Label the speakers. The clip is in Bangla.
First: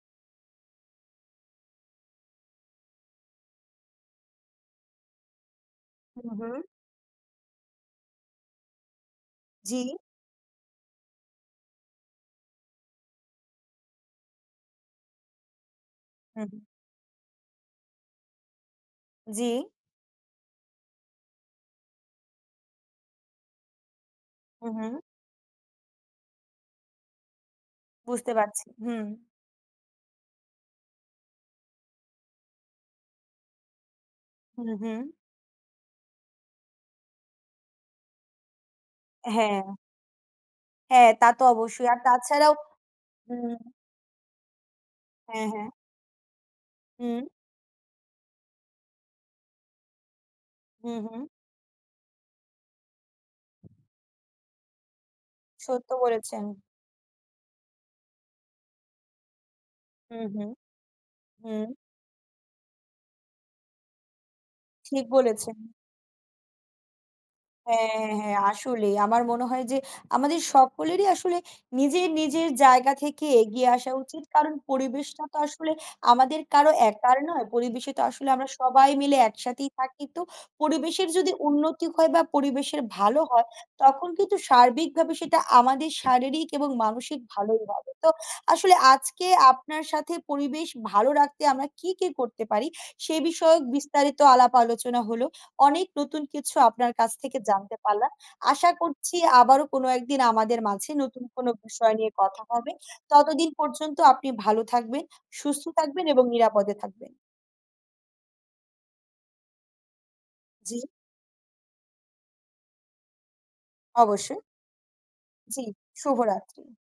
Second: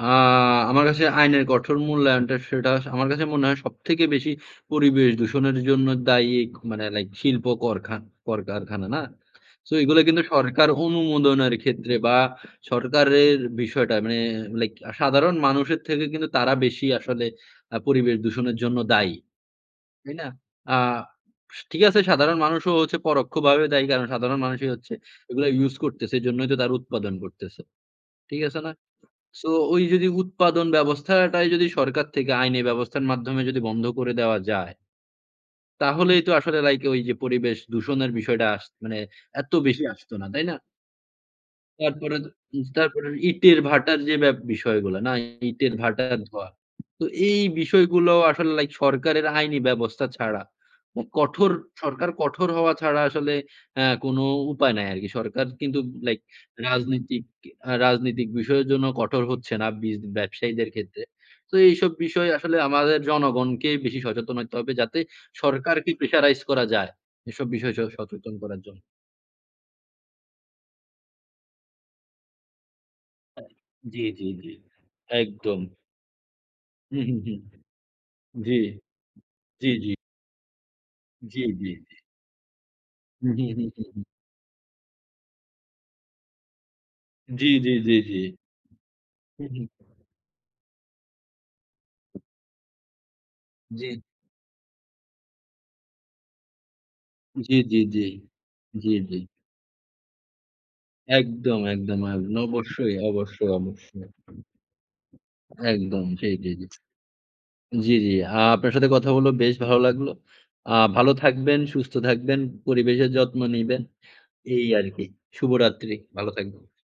Speaker 1: আ আমার কাছে আইনের কঠোর মূল্যায়নটা, সেটা স আমার কাছে মনে হয় সবথেকে বেশি পরিবেশ দূষণের জন্য
Speaker 2: হুম,
Speaker 1: দায়ী।
Speaker 2: হু।
Speaker 1: মানে লাইক শিল্প করখা কলকারখানা, না? সো
Speaker 2: জি।
Speaker 1: এগুলো কিন্তু সরকার অনুমোদনের ক্ষেত্রে বা, সরকারের বিষয়টা মানে লাইক সাধারণ মানুষের থেকে কিন্তু
Speaker 2: হু,
Speaker 1: তারা
Speaker 2: হু।
Speaker 1: বেশি আসলে আ পরিবেশ দূষণের জন্য দায়ী।
Speaker 2: জি।
Speaker 1: তাই না? আস ঠিক আছে, সাধারণ মানুষও হচ্ছে পরোক্ষভাবে দায়ী। কারণ, সাধারণ
Speaker 2: হু,
Speaker 1: মানুষই হচ্ছে
Speaker 2: হু।
Speaker 1: এগুলো ইউজ করতেছে। এজন্যই তো তারা উৎপাদন করতেছে।
Speaker 2: বুঝতে
Speaker 1: ঠিক আছে
Speaker 2: পারছি।
Speaker 1: না?
Speaker 2: হুম।
Speaker 1: সোওই যদি উৎপাদন ব্যবস্থাটাই যদি সরকার থেকে আইনি ব্যবস্থার মাধ্যমে যদি বন্ধ করে দেওয়া
Speaker 2: হু,
Speaker 1: যায়।
Speaker 2: হু।
Speaker 1: তাহলেই তো আসলে লাইক ওইযে পরিবেশ দূষণের বিষয়টা মানে আস এত
Speaker 2: হ্যাঁ।
Speaker 1: বেশি আসতো না। তাই না?
Speaker 2: হ্যাঁ, তা তো অবশ্যই। আর
Speaker 1: তারপরে দ
Speaker 2: তাছাড়াও
Speaker 1: তারপরে
Speaker 2: হুম।
Speaker 1: ইটের ভাটার যে ব্যব বিষয়গুলা না
Speaker 2: হ্যাঁ, হ্যাঁ।
Speaker 1: ইটের ভাটার ধোয়া। তো
Speaker 2: হু।
Speaker 1: এই বিষয়গুলো আসলে লাইক সরকারের আইনি ব্যবস্থা ছাড়া
Speaker 2: হু,
Speaker 1: উ
Speaker 2: হু।
Speaker 1: কঠোর সরকার কঠোর হওয়া ছাড়া আসলে অ্যা কোন উপায় নাই আরকি। সরকার কিন্তু
Speaker 2: সত্য
Speaker 1: লাইক
Speaker 2: বলেছেন।
Speaker 1: রাজনীতিক রাজনৈতিক বিষয়ের জন্য কঠোর হচ্ছে না বিজ
Speaker 2: হু, হু,
Speaker 1: ব্যবসায়ীদের ক্ষেত্রে। তো
Speaker 2: হুম।
Speaker 1: এইসব বিষয় আসলে আমাদের জনগণকে বেশি সচেতন হইতে হবে। যাতে
Speaker 2: ঠিক বলেছেন।
Speaker 1: সরকারকে প্রেশারাইজ করা যায়। এসব বিষয় স
Speaker 2: হ্যাঁ,
Speaker 1: সচেতন
Speaker 2: হ্যাঁ।
Speaker 1: করার জন্য।
Speaker 2: আসলেই। আমার মনে হয় যে আমাদের সকলেরই আসলে নিজের, নিজের জায়গা থেকে এগিয়ে আসা
Speaker 1: জি,
Speaker 2: উচিত।
Speaker 1: জি, জি।
Speaker 2: কারণ পরিবেশটা তো
Speaker 1: একদম।
Speaker 2: আসলে আমাদের কারো
Speaker 1: হু, হু,
Speaker 2: একার
Speaker 1: হু।
Speaker 2: নয়। পরিবেশে তো আসলে আমরা
Speaker 1: জি,
Speaker 2: সবাই মিলে
Speaker 1: জি,
Speaker 2: একসাথেই
Speaker 1: জি।
Speaker 2: থাকি। তো পরিবেশের যদি
Speaker 1: জি, জি,
Speaker 2: উন্নতি
Speaker 1: জি।
Speaker 2: হয় বা, পরিবেশের ভালো
Speaker 1: হুম, হু,
Speaker 2: হয়,
Speaker 1: হুম, হু, হুম।
Speaker 2: তখন কিন্তু সার্বিকভাবে সেটা আমাদের শারীরিক এবং মানসিক
Speaker 1: জি,
Speaker 2: ভালোই
Speaker 1: জি,
Speaker 2: হবে।
Speaker 1: জি,
Speaker 2: তো
Speaker 1: জি।
Speaker 2: আসলে আজকে
Speaker 1: হুম, হু।
Speaker 2: আপনার সাথে পরিবেশ ভালো রাখতে আমরা কি, কি করতে পারি? সে বিষয়ক
Speaker 1: জি।
Speaker 2: বিস্তারিত আলাপ আলোচনা হলো। অনেক নতুন কিছু আপনার কাছ থেকে
Speaker 1: জি,
Speaker 2: জানতে
Speaker 1: জি, জি,
Speaker 2: পারলাম। আশা
Speaker 1: জি, জি।
Speaker 2: করছি আবারো কোনো একদিন আমাদের মাঝে নতুন কোনো
Speaker 1: একদম,
Speaker 2: বিষয়
Speaker 1: একদম,
Speaker 2: নিয়ে
Speaker 1: এক না,
Speaker 2: কথা হবে।
Speaker 1: অবশ্যই, অবশ্যই,
Speaker 2: ততদিন পর্যন্ত
Speaker 1: অবশ্যই।
Speaker 2: আপনি ভালো থাকবেন, সুস্থ
Speaker 1: একদম।
Speaker 2: থাকবেন এবং
Speaker 1: জি, জি,
Speaker 2: নিরাপদে থাকবেন।
Speaker 1: জি। আ আপনার সাথে কথা হলো বেশ ভালো লাগলো। আ
Speaker 2: জি।
Speaker 1: ভালো থাকবেন, সুস্থ থাকবেন, পরিবেশের যত্ন নিবেন।
Speaker 2: অবশ্যই।
Speaker 1: এই আরকি।
Speaker 2: জি,
Speaker 1: শুভরাত্রি। ভালো
Speaker 2: শুভরাত্রি।
Speaker 1: থাকবেন।